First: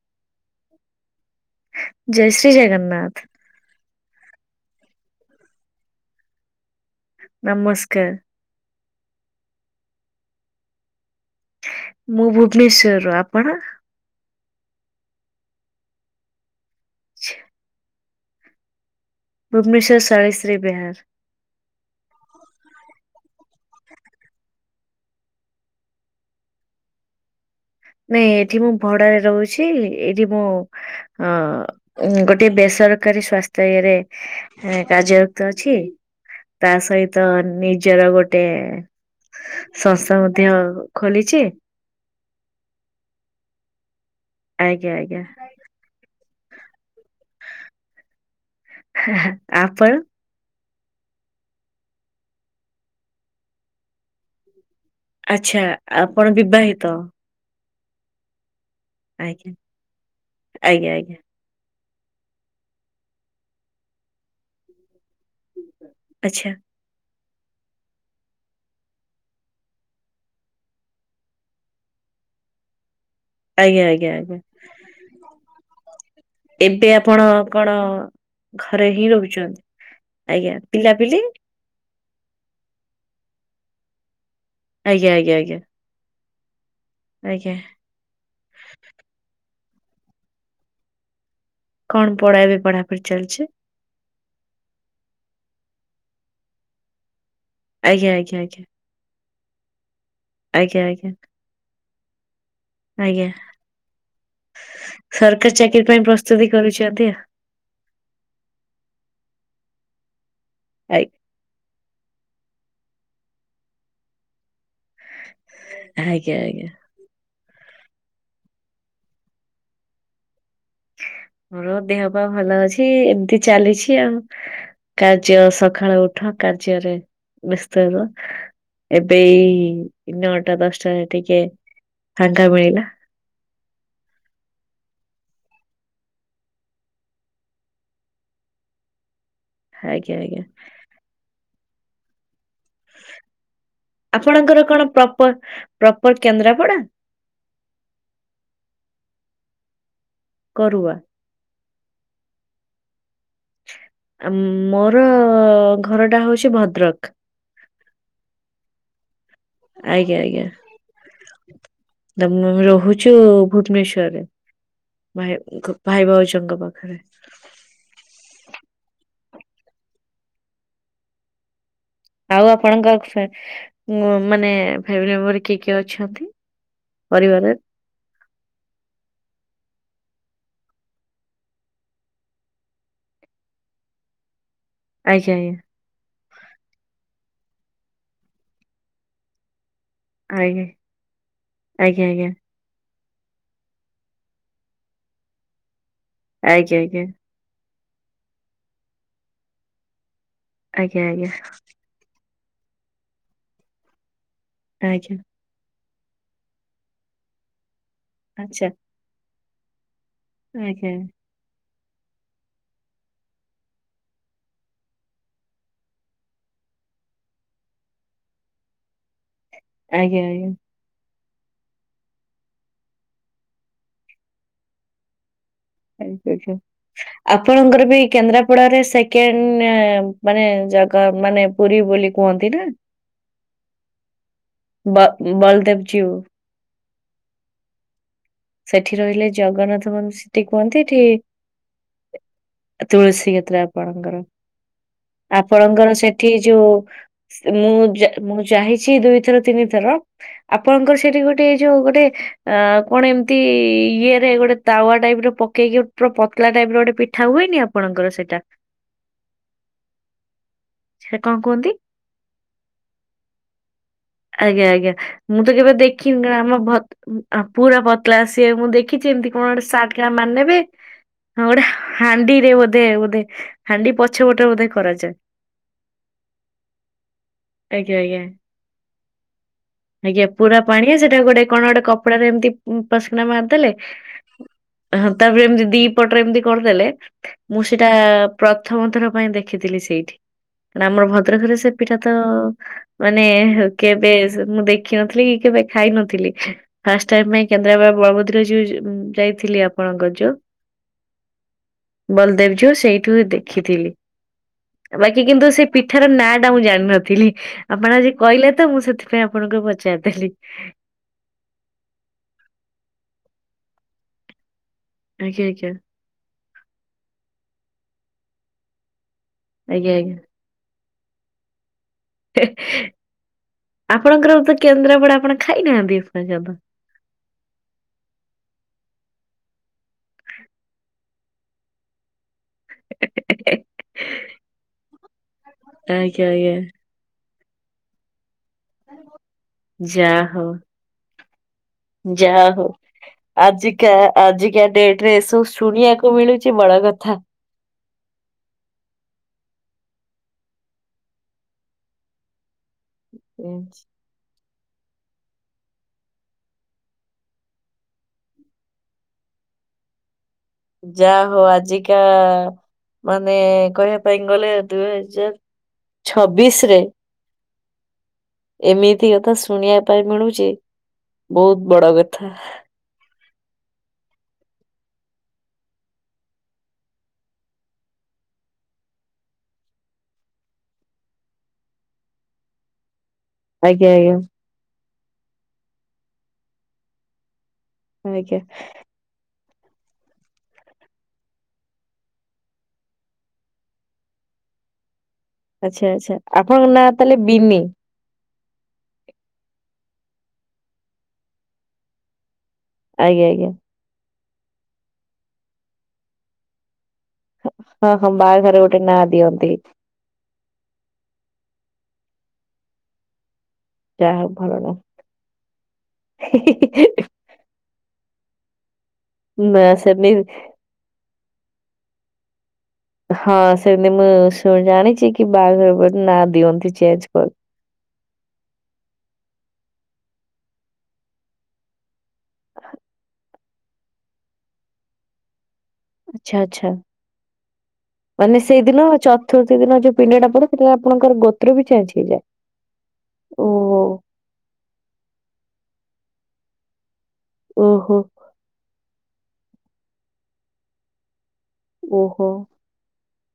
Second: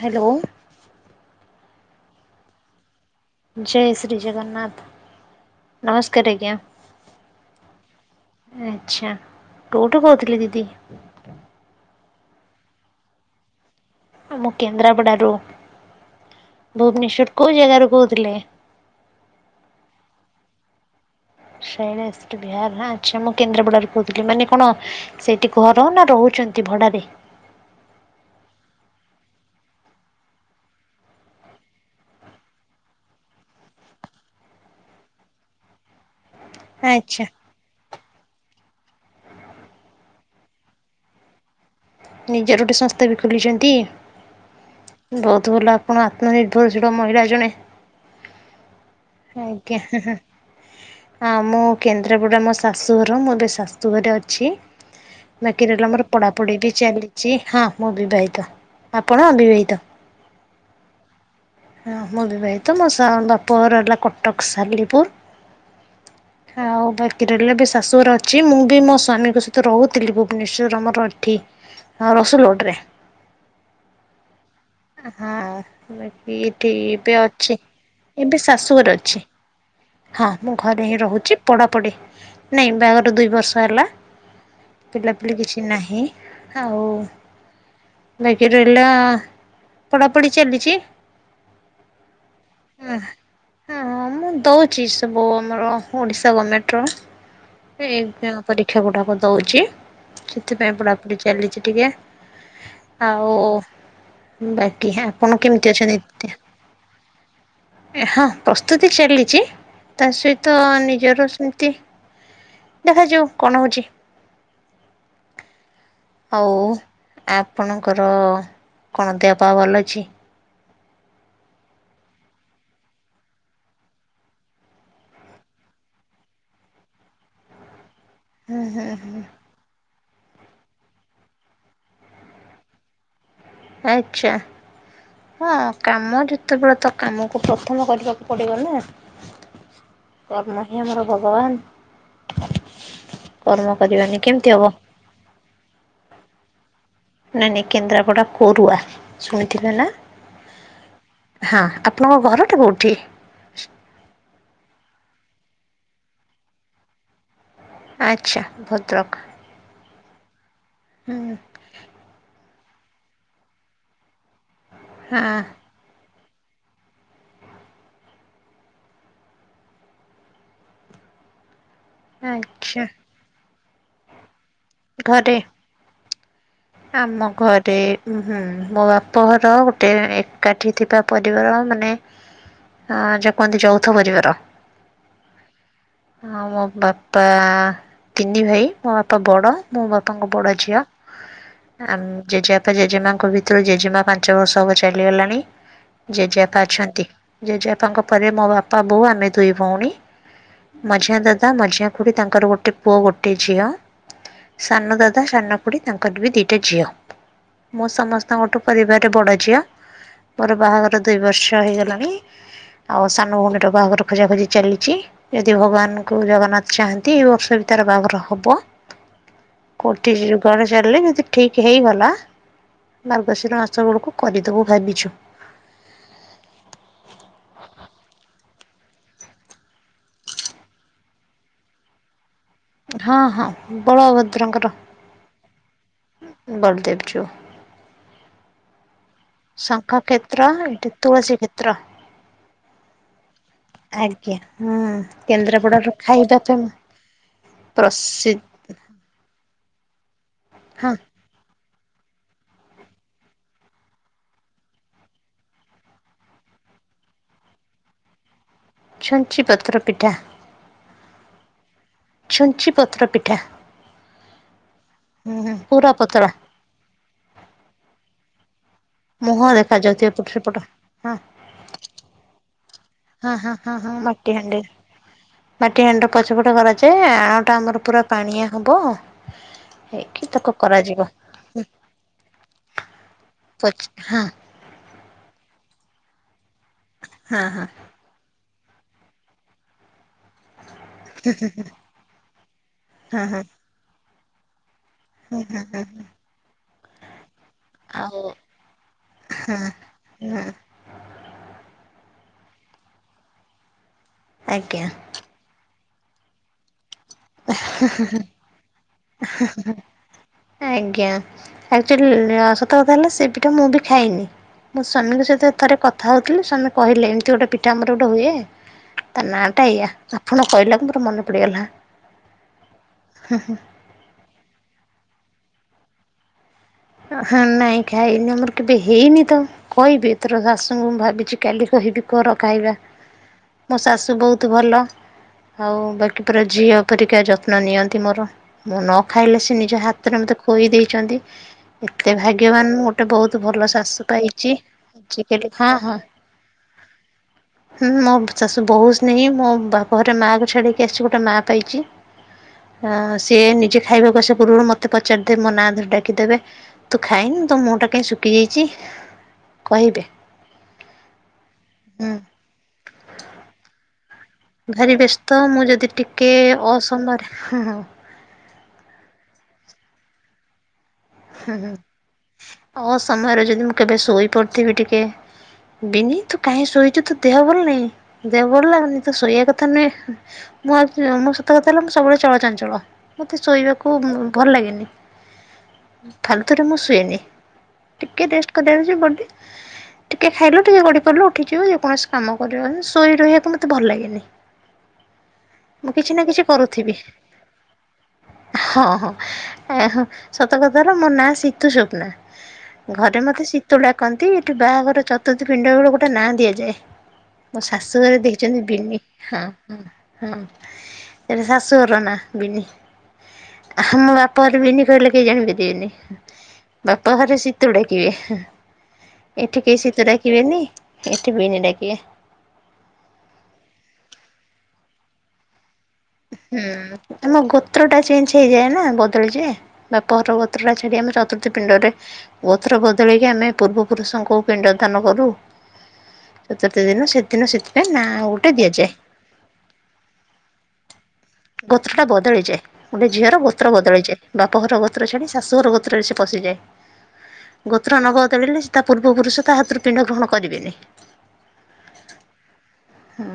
Hello. ଜୟ ଶ୍ରୀ ଜଗନ୍ନାଥ। ଜୟ ଶ୍ରୀ ଜଗନ୍ନାଥ ନମସ୍କାର ଆଜ୍ଞା। ନମସ୍କାର। ଆଚ୍ଛା କୋଉଠୁ କୋହୁଥିଲେ ଦିଦି? ମୁଁ ଭୁବନେଶ୍ଵର ରୁ, ଆପଣ? ମୁଁ କେନ୍ଦ୍ରାପଡାରୁ, ଭୁବନେଶ୍ୱର କୋଉ ଜାଗାରୁ କହୁଥିଲେ? ଭୁବନେଶ୍ୱର ସୈଳେଶ୍ରୀ ବିହାର। ଶୈଳେଶ୍ରୀ ବିହାର ହାଁ ଆଚ୍ଛା ମୁଁ କେନ୍ଦ୍ରାପଡାରୁ କୋହୁଥିଲି ମାନେ କଣ ସେଇଠି ଘର ନା ରହୁଛନ୍ତି ଭଡାରେ? ନାଇଁ ଏଠି ମୁଁ ଭଡାରେ ରହୁଚି ଏଇଠି ମୁଁ। ଅ ଅ ଗୋଟେ ବେସରକାରୀ ସ୍ଵାସ୍ଥ୍ୟ ଇଏରେ। ଏ କାର୍ଯ୍ୟରତ ଅଛି ତା ଆଚ୍ଛା ସହିତ ନି ନିଜର ଗୋଟେ ସଂସ୍ଥା ମଧ୍ୟ ଖୋଲିଛି। ନିଜର ଗୋଟେ ସଂସ୍ଥା ବି ଖୋଲିଛନ୍ତି ଆଜ୍ଞା ଆଜ୍ଞା ବହୁତ ଭଲ ଆ ଆପଣ ଆତ୍ମନିର୍ଭରଶୀଳ ମହିଳା ଜଣେ ଆଜ୍ଞା ଆପଣ ହାଁ ହାଁ। ଆଉ ମୁଁ କେନ୍ଦ୍ରାପଡ଼ା ମୋ ଶାଶୁଘର ମୁଁ ଏବେ ଶାଶୁଘରେ ଅଛି। ଆଚ୍ଛା ବାକି ରହିଲା ମୋର ଆପଣ ପଢ଼ ପଢ଼ି ବି। ବିବାହିତ ଚି ହଁ ମୁଁ ବିବାହିତ। ଆପଣ ଆଜ୍ଞା ଅବିବାହିତ? ଆଜ୍ଞା ଆଜ୍ଞା ହଁ ମୁଁ ବିିବାହିତ ମୋ ସା ବାପ ଘର ହେଲା କଟକ ସାଲିପୁର। ଆଚ୍ଛା। ଆଉ ବାକି ରହିଲା ଏବେ ଶାଶୁଘର ଅଛି ମୁଁ ବି ମୋ ସ୍ୱାମୀଙ୍କ ସହିତ ରହୁଥିଲି ଭୁବନେଶ୍ଵର ଆମର ଏଠି। ହଁ ରସୁଲଗଡ ରେ। ଆଜ୍ଞା ଆଜ୍ଞା ଆଜ୍ଞା। ହଁ ବାକି ଏଠି ଏବେ ଆପଣ ଅଛି କଣ ଏବେ ଘରେ ଶାଶୁଘରେ ହିଁ ଅଛି। ରହୁଛନ୍ତି? ହଁ ଆଜ୍ଞା ମୁଁ ଘରେ ହିଁ ପିଲାପିଲି ରହୁଚି। ପଢ଼ାପଢ଼ି ନାଇଁ ବାହାଘର ଦୁଇ ବର୍ଷ ହେଲା ଆଜ୍ଞା ଆଜ୍ଞା ପିଲାପିଲି ଆଜ୍ଞା କିଛି ନାହିଁ। ଆଉ। ଆଜ୍ଞା। ବାକି ରହିଲା ପଢାପଢି ଚାଲିଛି। କଣ ପଢା ଏବେ ପଢାପଢି ଚାଲିଛି? ହଁଁ ମୁଁ ଦଉଛି ସବୁ ଆମର ଓଡିଶା ଗମେଣ୍ଟର। ଏ ଆଜ୍ଞା ଆଜ୍ଞା ଅଁ ଆଜ୍ଞା ପରୀକ୍ଷା ଗୁଡାକ ଦଉଛି ସେଥିପାଇଁ ଆଜ୍ଞା ପଢ଼ା ଆଜ୍ଞା ଚାଲିଛି ଟିକେ। ଆଜ୍ଞା ଆଉ ବାକି ଆପଣ ସରକାରୀ କେମିତି ଚାକିରି ଅଛନ୍ତି ପାଇଁ ଦି ପ୍ରସ୍ତୁତି କରୁଛନ୍ତି ଆଉ। ଏ ହଁ ପ୍ରସ୍ତୁତି ଚାଲିଛି ତା ସହିତ ଆଜ୍ଞା ନିଜର ସେମିତି। ଦେଖାଯାଉ କଣ ହଉଛି। ଆଜ୍ଞା ଆଉ ଆଜ୍ଞା ଆପଣଙ୍କର କଣ ଦେହ ପାହା ଭଲ ଅଛି? ମୋର ଦେହ ପା ଭଲ ଅଛି ଏମିତି ଚାଲିଛି ଆଉ। କାର୍ଯ୍ୟ ସକାଳୁ ଉଠ କାର୍ଯ୍ୟରେ। ବିସ୍ତାର ଏବେ ଏଇ। ନଅଟା, ଦଶଟାରେ ଟିକେ ଫାଙ୍କା ମିଳିଲା। ଆଚ୍ଛା। ହଁ କାମ ଯେତେବେଳେ ତ କାମକୁ ପ୍ରଥମ କରିବାକୁ ପଡିବ ନା। ଆଜ୍ଞା ଆଜ୍ଞା କର୍ମ ହିଁ ଆମର ଭଗବାନ। କର୍ମ କରିବାନି କେମିତି ଆପଣଙ୍କର ହବ? କଣ ପ୍ରପର ପ୍ରପର କେନ୍ଦ୍ରାପଡା? ନାଇ ନାଇ କେନ୍ଦ୍ରାପଡ଼ା କୋରୁଆ। ଶୁଣିଥିଲେ ନା? କରୁଆ। ହଁ ଆପଣଙ୍କ ଘରଟା କୋଉଠି? ଆମ ମୋର ଘର ଟା ହଉଛି ଭଦ୍ରକ। ଆଚ୍ଛା ଭଦ୍ରକ। ଆଜ୍ଞା ଆଜ୍ଞା। ହୁଁ। ଦ ଆମେ ରହୁଛୁ ଭୁବନେଶ୍ଵରରେ ହଁ ଭାଇଙ୍କ। ଭାଇ ଭାଉଜଙ୍କ ପାଖରେ। ଆଉ ଆଚ୍ଛା ଆପଣଙ୍କ ଫ୍ୟା ଉଁ ମାନେ ଫ୍ୟାମିଲି ଘରେ ମେମ୍ବର କିଏ କିଏ ଅଛନ୍ତି? ଆମ ପରିବାରରେ? ଘରେ। ଉ ହୁଁ ମୋ ବାପଘର ଗୋଟେ ଏକାଠି ଥିବା ପରିବାର ମାନେ। ହଁ ଯୋ କୁହନ୍ତି ଯୌଥ ପରିବାର। ଆଜ୍ଞା ଆଜ୍ଞା। ଆଉ ମୋ ବାପା ତିନି ଭାଇ ମୋ ବାପା ବଡ଼ ମୋ ବାପାଙ୍କ ବଡ଼ ଆଜ୍ଞା ଝିଅ। ଆମ ଆଜ୍ଞା ଆଜ୍ଞା ଜେଜେବାପା ଜେଜେମାଙ୍କ ଭିତରୁ ଜେଜେମା ପାଞ୍ଚ ବର୍ଷ ହବ ଚାଲିଗଲାଣି। ଜେଜେବାପା ଆଜ୍ଞା ଅଛନ୍ତି ଜେଜେବାପାଙ୍କ ପରେ ମୋ ବାପା ବୋଉ ଆମେ ଦୁଇ ଭଉଣୀ ମଝିଆ ଆଜ୍ଞା ଦାଦା ମଝିଆ ଖୁଡି ତାଙ୍କର ଗୋଟେ ପୁଅ ଗୋଟେ ଝିଅ ସାନ ଆଜ୍ଞା ଦାଦା ସାନ ପୁଣି ତାଙ୍କର ବି ଦିଟା ଝିଅ ମୁଁ ସମସ୍ତଙ୍କଠୁ ଆଜ୍ଞା ଆଜ୍ଞା ଆଜ୍ଞା ଆଚ୍ଛା ପରିବାରରେ ବଡ଼ ଝିଅ। ମୋର ଆଜ୍ଞା ବାହାଘର ଦୁଇ ବର୍ଷ ହେଇଗଲାଣି ଆଉ ସାନ ଭଉଣୀର ବାହାଘର ଖୋଜାଖୋଜି ଚାଲିଛି। ଯଦି ଭଗବାନଙ୍କୁ ଜଗନ୍ନାଥ ଚାହାନ୍ତି ଏଇ ବର୍ଷ ବି ତାର ବାହାଘର ହବ। କୋଠି ଆଜ୍ଞା ଆଜ୍ଞା। [unintelligible] ଯଦି ଠିକ୍ ହେଇଗଲା ମାର୍ଗଶିର ମାସ ବେଳକୁ କରିଦେବୁ ଭାବିଛୁ। [unintelligible] ଆପଣଙ୍କର ବି କେନ୍ଦ୍ରାପଡାରେ ସେକେଣ୍ଡ ମାନେ ଜାଗା ମାନେ ପୁରୀ ବୋଲି କୁହନ୍ତି ନା। ହଁ ହଁ ବଳଭଦ୍ରଙ୍କର ବ ବଳଦେବ ଜୀଉ ବଳଦେବ ଯିଉ। ସେଠି ରହିଲେ ଶଙ୍ଖ ଜଗନ୍ନାଥ ମନ୍ଦିର କ୍ଷେତ୍ର ସେଠି କୁହନ୍ତି ଏଠି ତୁଳସୀ କ୍ଷେତ୍ର ତୁଳସୀ କ୍ଷେତ୍ର ଆପଣଙ୍କର ଆଜ୍ଞା ହୁଁ କେନ୍ଦ୍ରାପଡ଼ାର ଆପଣଙ୍କର ସେଠି ଖାଇବା ଫେମ ଯୋଉ ମୁଁ ପ୍ରସି ମୁଁ ଜା-ଜାହିଁଛି ଦୁଇଥର ତିନି ଥର ହଁ ଆପଣଙ୍କର ସେଠି ଗୋଟେ ଯୋଉ ଗୋଟେ ଆଁ କଣ ଏମତି ତି ଇଏରେ ଗୋଟେ ତାୱା ଟାଇପ ର ପକେଇକି ପୁରା ପତଳା ଟାଇପ ର ଗୋଟେ ପିଠା ହୁଏନି ଆପଣଙ୍କର ସେଇଟା ଛୁଞ୍ଚି ପତ୍ର ପିଠା। ସେ କଣ କୁହନ୍ତି। ଛୁଞ୍ଚି ପତ୍ର ପିଠା। ଆଜ୍ଞା ଆଜ୍ଞା ହୁଁ ମୁଁ ହୁଁ ତ କେବେ ପୁରା ଦେଖିନି ପତଳା ନା ଆମ ଭ ପୁରା ପତଳା ସିଏ ମୁଁ ଦେ ଦେଖିଛି ଏମତି ମୁହଁ କଣ ଗୋଟେ ସାର୍ଟ ଦେଖାଯାଉଥିବ କିନା ଏପଟ ସେପଟ ମାରିନେବେ। ହଁ ଗୋଟେ ହାଣ୍ଡି ରେ ବୋଧେ ବୋଧ ହଁ ହଁ ହଁ ହାଣ୍ଡି ହଁ ପଛ ମାଟି ପଟ ହାଣ୍ଡି ଓଦା କରାଯାଏ। ମାଟି ହାଣ୍ଡିର ପଛପଟ କରାଯାଏ। ଆଉ ଟା ଆମର ଆଜ୍ଞା ପୁରା ଆଜ୍ଞା। ପାଣିଆ ହବ। ହେଇକି ଆଜ୍ଞା! ତାକୁ ପୁରା ପାଣିଆ କରାଯିବ ସେଠାରେ ଗୋଟେ କଣ ଗୋଟେ କପଡାରେ ଏମିତି ପସ୍ କିନା ମାରିଦେଲେ। ପଚ୍ ହଁ ହଁ ତାପରେ ଏମିତି ଦିପଟରେ ଏମିତି କରିଦେଲେ। ହଁ ମୁଁ ହଁ ସେଇଟା ପ୍ରଥମଥର ପାଇଁ ଦେଖିଥିଲି ସେଇଠି। ଆମର ଭଦ୍ରକ ରେ ସେ ପିଠା ତ ହଁ ମାନେ ହଁ କେବେ ମୁଁ ଦେଖି ଶଖିନଥିଲି କି କେବେ ଖାଇ ନଥିଲି। ଫାର୍ଷ୍ଟ ଟାଇମ ପାଇଁ କେନ୍ଦ୍ରାପଡ଼ା ଆଉ ବଳଭଦ୍ର ଜୀଉ ଯାଇଥିଲି ଆପଣଙ୍କର ଯୋଉ ହଁ ବଲଦେବ ଜୀଉ ସେଇଠୁ ହଁ ଦେଖିଥିଲି। ଆଜ୍ଞା। ବାକି କିନ୍ତୁ ସେ ପିଠାର ନାଁ ଟା ମୁଁ ଜାଣିିନଥିଲି? ଆପଣ ଆଜି କହିଲେ ତ ମୁଁ ସେଥିପାଇଁ ଆପଣଙ୍କୁ ପଚାରିଦେଲି। ଆଜ୍ଞା ଆକଚୁଆଲି ସତ କଥା ହେଲା ସେ ପିଠା ମୁଁ ବି ଖାଇନି। ମୋ ସ୍ୱାମୀଙ୍କ ଆଜ୍ଞା ସହିତ ଆଜ୍ଞା ଥରେ କଥା ହେଉଥିଲି। ସ୍ୱାମୀ କହିଲେ ଏମିତି ଗୋଟେ ପିଠା ଆମର ଗୋଟେ ହୁଏ। ତା ନାଁଟା ଏଇଆ। ଆଜ୍ଞା ଆଜ୍ଞା। ଆପଣ କହିଲା ପରେ ମନେ ପଡ଼ିଗଲା। ହେଏ ହୁଁ ହୁଁ। ଆପଣଙ୍କର ତ କେନ୍ଦ୍ରାପଡା ଆପଣ ଖାଇନାହାନ୍ତି [unintelligible] ହଁ ନାଇଁ ଖାଇନି ଆମର କେବେ ହେଇନି ତ? କହିବି ତୋର ଶାଶୁଙ୍କୁ। ମୁଁ ଭାବିଛି କାଲି କହିବି। ଘର ଖାଇବା ମୋ ଏପର୍ଯ୍ୟନ୍ତ। ଶାଶୁ ବହୁତ ଭଲ ଆଉ ଆଜ୍ଞା ବାକି ପୁରା ଆଜ୍ଞା ଝିଅ ଏପରିକା ଯତ୍ନ ନିଅନ୍ତି ମୋର ମୁଁ ନ ଖାଇଲେ ସେ ନିଜ ହାତରେ ଯାହା ମୋତେ ହଉ ଖୋଇଦେଇଛନ୍ତି। ଯାହା ହଉ ଭଲ ଆଜିକା ଶାଶୁ ପାଇଛି ଆଜିକା ଡେଟରେ ଏସବୁ ଆଜିକାଲି ହଁ ଶୁଣିବାକୁ ମିଳୁଛି ବଡ କଥା। ଥା ହିଁ ମୋ ଶାଶୁ ବହୁତ ସ୍ନେହି। ମୁଁ ବାପ ଘରେ ମାଆକୁ ଛାଡିକି ଆସିଛି ଗୋଟେ ମା ପାଇଛି। ଓ ସିଏ ଉଁ, ନିଜେ ଖାଇବାକୁ ଆସିବା ପୂର୍ବରୁ ମତେ ପଚାରି ଦେବେ। ମୋ ନାଁ ଧରି ଡାକିଦେବେ। ତୁ ଖାଇନୁ ତୋ ମୁହଁଟା କାହିଁ ଶୁଖି ଯାଇଛି। କହିଦେ ଯା ହଉ ଆଜିକା ମାନେ କହିବା ପାଇଁ ଗଲେ ଦୁଇ ଭାରି ହଜାର ଛବିଶ ରେ [inaudible] ହାଁ - ହାଁ ଏମିତି କଥା ଶୁଣିବା ପାଇଁ ମିଳୁଚି। ହୁଁ [inaudible] ଅ ସମୟରେ ଯଦି ମୁଁ କେବେ ଶୋଇପଡ଼ିଥିବି ଟିକେ ବିିନି ତୁ କାହିଁ ଶୋଇଛୁ, ତୁ ଦେହ ଭଲ ନାଇ ଦେହ ଭଲ ଲାଗୁନି, ତୁ ଶୋଇବା କଥା ନୁହେଁ? ମୁଁ ଆଉ ମୋ ସତ କଥା ହେଲା ମୁଁ ସବୁବେଳେ ଚଳଚଞ୍ଚଳ। ମତେ ଆଜ୍ଞା ଶୋଇବାକୁ ଆଜ୍ଞା ଭଲ ଲାଗେନି। ଫାଲତୁ ସୁଏନି ଟିକେ ଆଜ୍ଞା ରେଷ୍ଟ କରାଉଛି ବଡି। ଟିକେ ଖାଇଲୁ ଟିକେ ଗଡ଼ି ପଡିଲୁ ଉଠିଯିବୁ ଯେକୌଣସି କାମ କରିବୁ ମାନେ ଶୋଇ ରହିବାକୁ ମୋତେ ଭଲ ଲାଗେନି। ଆଚ୍ଛା! ମୁଁ କିଛି ଆଚ୍ଛା! ଆପଣଙ୍କ ନାଁ ତାହେଲେ ବିନି? ହ ହ ଏହ ସତ କଥା ହେଲା ମୋ ନାଁ ସିତୁସ୍ଵପ୍ନା। ଘରେ ଆଜ୍ଞା ମତେ ଆଜ୍ଞା ଶୀତୁ ଡାକନ୍ତି। ଏଠି ବାହାଘର ଚତୁର୍ଥୀ ପିଣ୍ଡ ବେଳକୁ ଗୋଟିଏ ନାଁ ଦିଆଯାଏ। ହଁ ଶାଶୁ ହଁ ଘରେ ବାହାଘରେ ଦେଇଛନ୍ତି ଗୋଟେ ବିିନି। ନାଁ ହଁ ଦିଅନ୍ତି ହଁ ହଁ ଏଟା ଶାଶୁ ଘର ନା ବିିନି? ହଁ ମୋ ଯାହା ହଉ ବାପ ଭଲ ଘରେ ନାଁ। ବିନି କହିଲେ କେହି ଜାଣି ପାରିବେନି। ବାପ ଘରେ ଶି ତୁ ଡାକିବେ। ନା ଏଠି କେହି ଶୀତୁ ସେମିତି ଡାକିବେନି। ଏଠି ବିନି ଡାକିବେ। ହଁ, ସେମିତି ମୁଁ ଶୁ ଜାଣିଚି କି ବାହାଘର ପରେ ନା ଦିଅନ୍ତି ଚେଞ୍ଜ କ ଗୋତ୍ରଟା ଚେଞ୍ଜ ହେଇଯାଏ ନା ବଦଳିଯାଏ। ବାପର ଗୋତ୍ର ଛାଡ଼ି ଆମେ ଚତୁର୍ଥୀ ପିଣ୍ଡରେ ଗୋତ୍ର ବଦଳେକି ଆମେ ପୂର୍ବ ପୁରୁଷଙ୍କୁ ପିଣ୍ଡ ଦାନ କରୁ। ଆଚ୍ଛା ଆଚ୍ଛା। ଚତୁର୍ଥ ଦିନ ସେଦିନ ସେଥିପାଇଁ ନା ଗୋଟେ ଦିଆଯାଏ। ତୁର୍ଥ ଦିନ ଯଉ ପିଣ୍ଡଟା ପଡେ ସେଟା ଆପଣଙ୍କ ଗୋତ ଗୋତ୍ରଟା ବଦଳିଯାଏ ଗୋଟେ ଝିଅର ଗୋତ୍ର ଓହୋ। ବଦଳିଯାଏ। ବାପଘର ଗୋତ୍ର ଛାଡ଼ି ଶାଶୁଘର ଗୋତ୍ରରେ ସେ ପଶିଯାଏ। ଓହୋ ଗୋତ୍ର ନବ ଳିଲେ ସେ ତା ପୂର୍ବ ପୁରୁଷ ତା ହାତରୁ ପିଣ୍ଡ ଗ୍ରହଣ କରିବେନି। ଓହୋ! ହୁଁ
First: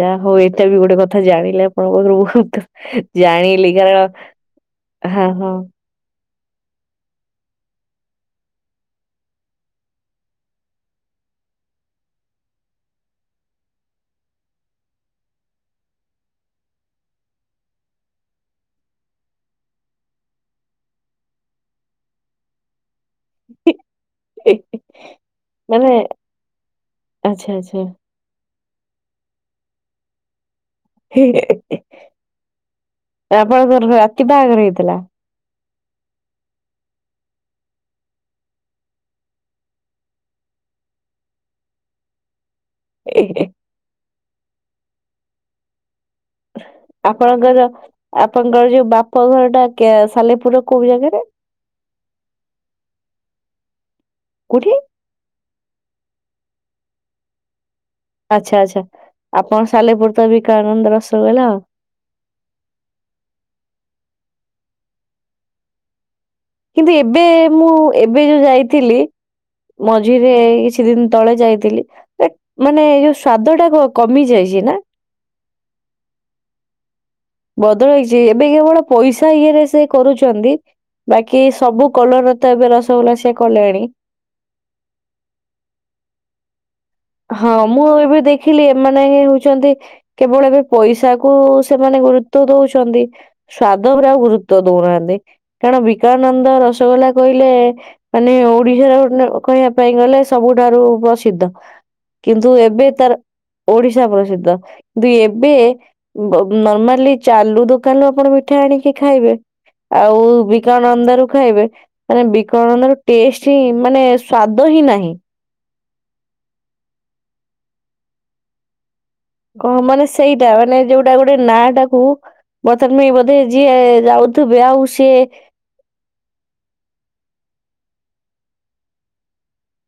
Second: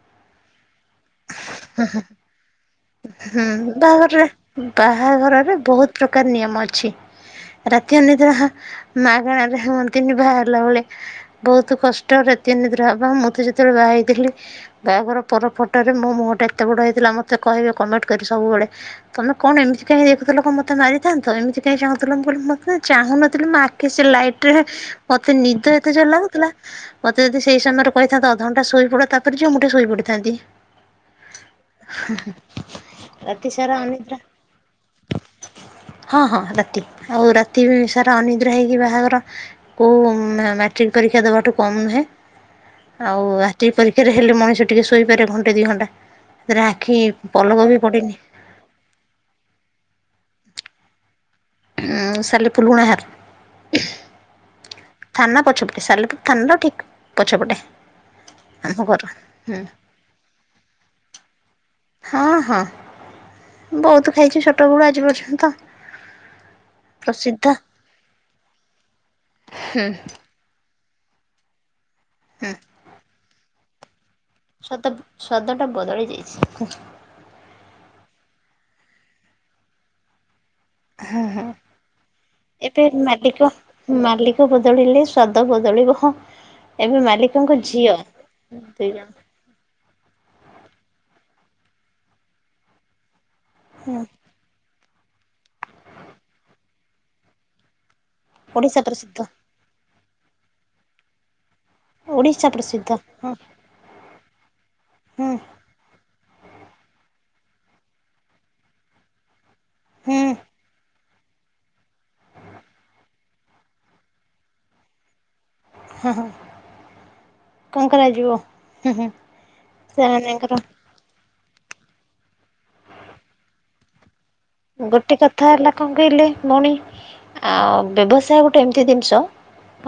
ଯା ହଉ ଏଇଟା ବି ଗୋଟେ କ ଥା ଜାଣିଲେ ଆପଣ ପାଖରୁ [inaudible] ହୁଁ, ଜାଣିଲି କାରଣ ବାହାଘରରେ ହଁ ହଁ। ବାହାଘରରେ ବହୁତ ପ୍ରକାର ନିୟମ ଅଛି। ରାତି ଅନିଦ୍ରା ମାଗଣାରେରେ ହନ୍ତିନି ବାହାହେଲା ବେଳେ। ବହୁତ କଷ୍ଟ ରାତି ଅନିଦ୍ରା ହବା ମୁଁ ତ ଯେତେବେଳେ ବାହା ହେଇଥିଲି। ବହାଘର ପର ଫଟୋରେ ମୋ ମୁହଁ ଟା ଏତେ ବଡ ହେଇଥିଲା ମତେ କହିବେ କମେଣ୍ଟ କରି ସବୁବେଳେ। ତମେ କଣ ଏମିତି କାହିଁ ଦେଖୁଥିଲ କଣ ମତେ ମାରିଥାନ୍ତ ତ? ଏମିତି କାହିଁ ଚାହୁଥିଲ ବୋଲି ମତେ ଚାହୁଁନଥିଲି ମ ଆଖ କି ସେ ଲାଇଟ ରେ ମତେ ନିଦ ଏତେ ମାନେ ଜୋର ଲାଗୁଥିଲା। ମତେ ଯଦି ଆଚ୍ଛା ସେଇ ଆଚ୍ଛା। ସମୟରେ କହିଥାନ୍ତ ଅ ଧଣ୍ଟା ଶୋଇପଡ ତାପରେ ଯିବ ମୁଁ ଟିକେ ଶୋଇ ପଡିଥାନ୍ତି। [inaudible] ରାତି ସାରା ଆପଣଙ୍କର ଅନିଦ୍ରା ରାତି ବାହାଘର ହେଇଥିଲା ହଁ ହଁ, ରାତି ଆଉ ରାତି ବି ସାରା ଅନିଦ୍ରା ହେଇକି ବାହାଘର। କଉ ମାଟ୍ରିକ ପରୀକ୍ଷା ଦେବାଠୁ କମ୍ ନୁହେଁ। ଆଉ ମାଟ୍ରିକ୍ ପରୀକ୍ଷାରେ ହେଲେ ମଣିଷ ଟିକେ ଶୋଇପାରେ ଘଣ୍ଟେ ଦୁଇ ଘଣ୍ଟା ସେଥିରେ ଆଖି ପଲକ ର ବି ପଡ଼ିନି ଆପଣଙ୍କର ଯୋଉ ବାପ ଘରଟା ସାଲେପୁର କୋଉ ଜାଗାରେ। ସାଲେପୁର [inaudible] କୋଉଠି? ଥାନା ପଛପଟେ ସାଲେପୁର ଥାନାର ଠିକ ପଛପଟେ। ଆଚ୍ଛା ଆମ ଆଚ୍ଛା, ଘର ହୁଁ ଆପଣ ସାଲେପୁର ତ ବିକଳାନନ୍ଦ ରସଗୋଲା ଆଉ। ହଁ ହଁ, ବହୁତୁ ଖାଇଛୁ ଛୋଟ ବଳୁ ଆଜି ପର୍ଯ୍ୟନ୍ତ ତ କିନ୍ତୁ ଏବେ ମୁଁ ଏବେ ଯୋଉ ଯାଇଥିଲି ମଝିରେ ଏକି ଛି ଦିନ ତଳେ ଯାଇଥିଲି ମାନେ ଯୋଉ ସ୍ଵାଦଟା କ କମି ଯାଇ ସତ ସ୍ଵାଦଟା ବଦଳି ଯାଇଚି। ବଦଳିଛି ଏବେ କେବଳ ପଇସା ଇଏରେ ସେ କରୁଛନ୍ତି। ବାକି ସବୁ କଲର ତ ଏବେ ରସଗୋଲା କଲେଣି। ମାଲିକ ବଦଳିଲେ ସ୍ଵାଦ ବଦଳିବ। ଏବେ ମାଲିକଙ୍କ ହଁ ମୁଁ ଝିଅ ଏବେ ଦେଖିଲି ଦୁଇ ଏମାନେ ଜଣ ହିଁ ହଉଚନ୍ତି କେବଳ ଏବେ ପଇସା କୁ ସେମାନେ ଗୁରୁତ୍ବ ଦଉଚନ୍ତି ସ୍ବାଦ ଉପରେ ଆଉ ଗୁରୁ ତ୍ବ ଦଉନାହାନ୍ତି କାରଣ ବିକାନନ୍ଦ ରସଗୋଲା କହିଲେ ମାନେ ଓଡିଶା ଓଡିଶାର ପ୍ରସିଦ୍ଧ। ଗୋଟେ ଅ କହିବା ପାଇଁ ଗଲେ ସବୁଠାରୁ ପ୍ରସିଦ୍ଧ। ଓଡିଶା କିନ୍ତୁ ଏବେ ପ୍ରସିଦ୍ଧ ତାର ହଁ ଓଡିଶା ପ୍ରସିଦ୍ଧ କିନ୍ତୁ ହୁଁ ଏବେ ଵ ନର୍ମାଲି ଚାଲୁ ଦୋକାନରୁ ଆପଣ ମିଠା ଆଣିକି ଖାଇବେ ଆଉ ହୁଁ ବି ବିକଣନ୍ଦା ରୁ ଖାଇବେ ମାନେ ବିକଳାନନ୍ଦ ର ଟେଷ୍ଟ ହିଁ ମାନେ ସ୍ଵାଦ ହିଁ ନାହିଁ। ହଁ ହ କଣ କରାଯିବ ହୁଁ ହୁଁ। କହ ମାନେ ସେଇଟା ସେମାନଙ୍କର ମାନେ ଯୋଉଟା ଗୋଟେ ନା ଟାକୁ ବତମାନ ବୋଧେ ଯିଏ ଯାଉ ଗୋଟେ କଥା ହେଲା କଣ କହିଲେ ଭଉଣୀ ଆ ବ୍ୟବସାୟ ଗୋଟେ ଏମିତି ଜିନିଷ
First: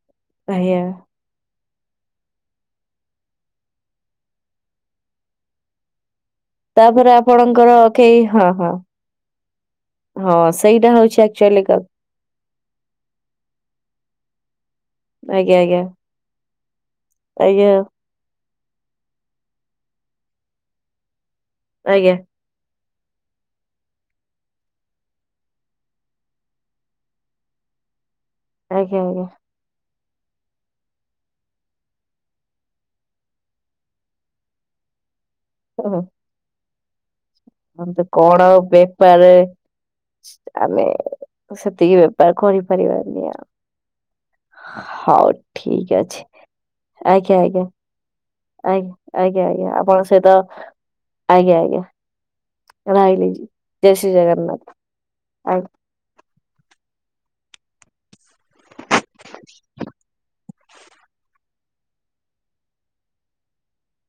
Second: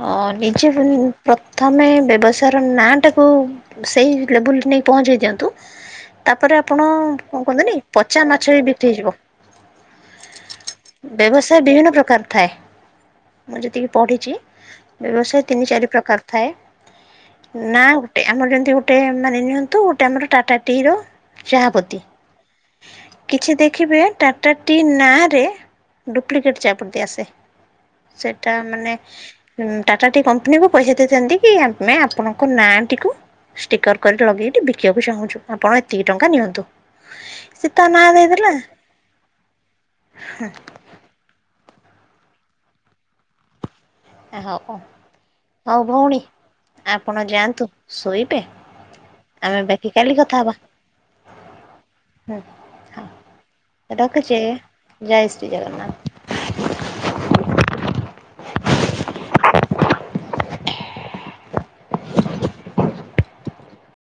ହଁ ନିଜେ ଆଜ୍ଞା ବେ ପ୍ରଥମେ ବ୍ୟବସାୟର ନାଁ ଟାକୁ ସେଇ ଲେବୁଲରେ ନେଇ ପହଞ୍ଚେଇ ଦିଅନ୍ତୁ। ତାପରେ ଆପଣ ତାପରେ ଆପଣଙ୍କର କୁହନ୍ତିନି କେହି ପଚା ହଁ ମାଛ ହଁ ବିକ୍ରି ହେଇଯିବ। ହଁ ସେଇଟା ହଉଛି ଆକ୍ଚୁଆଲି ବ୍ୟବସାୟ କ ବିଭିନ୍ନ ପ୍ରକାର ଥାଏ। ମୁଁ ଯେତିକି ପଢ଼ିଚି ବ୍ୟବସାୟ ଆଜ୍ଞା ତିନି ଆଜ୍ଞା ଚାରି ପ୍ରକାର ଥାଏ। ଆଜ୍ଞା ନା ଗୋଟେ ଆମର ଯେମିତି ଗୋଟେ ମାନେ ନିଅନ୍ତୁ ଗୋଟେ ଆମର ଟାଟା ଟି ର ଚାହାପତି। ଆଜ୍ଞା କିଛି ଦେଖିବେ ଟାଟା ଟି ନାଁରେ ଡୁପ୍ଲିକେଟ୍ ଚା ପତି ଆସେ। ସେଟା ମାନେ ଆଜ୍ଞା ଆଜ୍ଞା ହୁଁ ଟାଟା ଟି କମ୍ପାନୀକୁୁ ପଇସା ଦେଇଥାନ୍ତି କି ଆମେ ଆପଣଙ୍କ ନାଁଟିକୁ ଷ୍ଟିକର କରି ଲଗେଇକି ବିକିବାକୁ ଚାହୁଁଛୁ ଆପଣ ଏତିକି ଟଙ୍କା ନିଅନ୍ତୁ। ସେ ତା କୁହନ୍ତୁ ନାଁ କଣ ଦେଇଦେଲା ବେପାର ରେ ଆମେ ସେତିକି ବେପାର କରି ପାରିବାନି ହଉ ଆମେ। ହଉ ହଉ ଠିକ ଭଉଣୀ ଅଛି। ଆପଣ ଆଜ୍ଞା ଆଜ୍ଞା ଯାଆନ୍ତୁ ଶୋଇବେ ଆ ଆଜ୍ଞା ଆମେ ଆଜ୍ଞା ବାକି ଆପଣ କାଲି କଥା ସହିତ ହବା ଆଜ୍ଞା ଆଜ୍ଞା ହୁଁ। ରହିଲି ଜୟ ଶ୍ରୀ ରଖୁଛି ଆଜ୍ଞା ଜଗନ୍ନାଥ ଜୟ ଶ୍ରୀ ଆଜ୍ଞା। ଜଗନ୍ନାଥ। ହ [inaudible]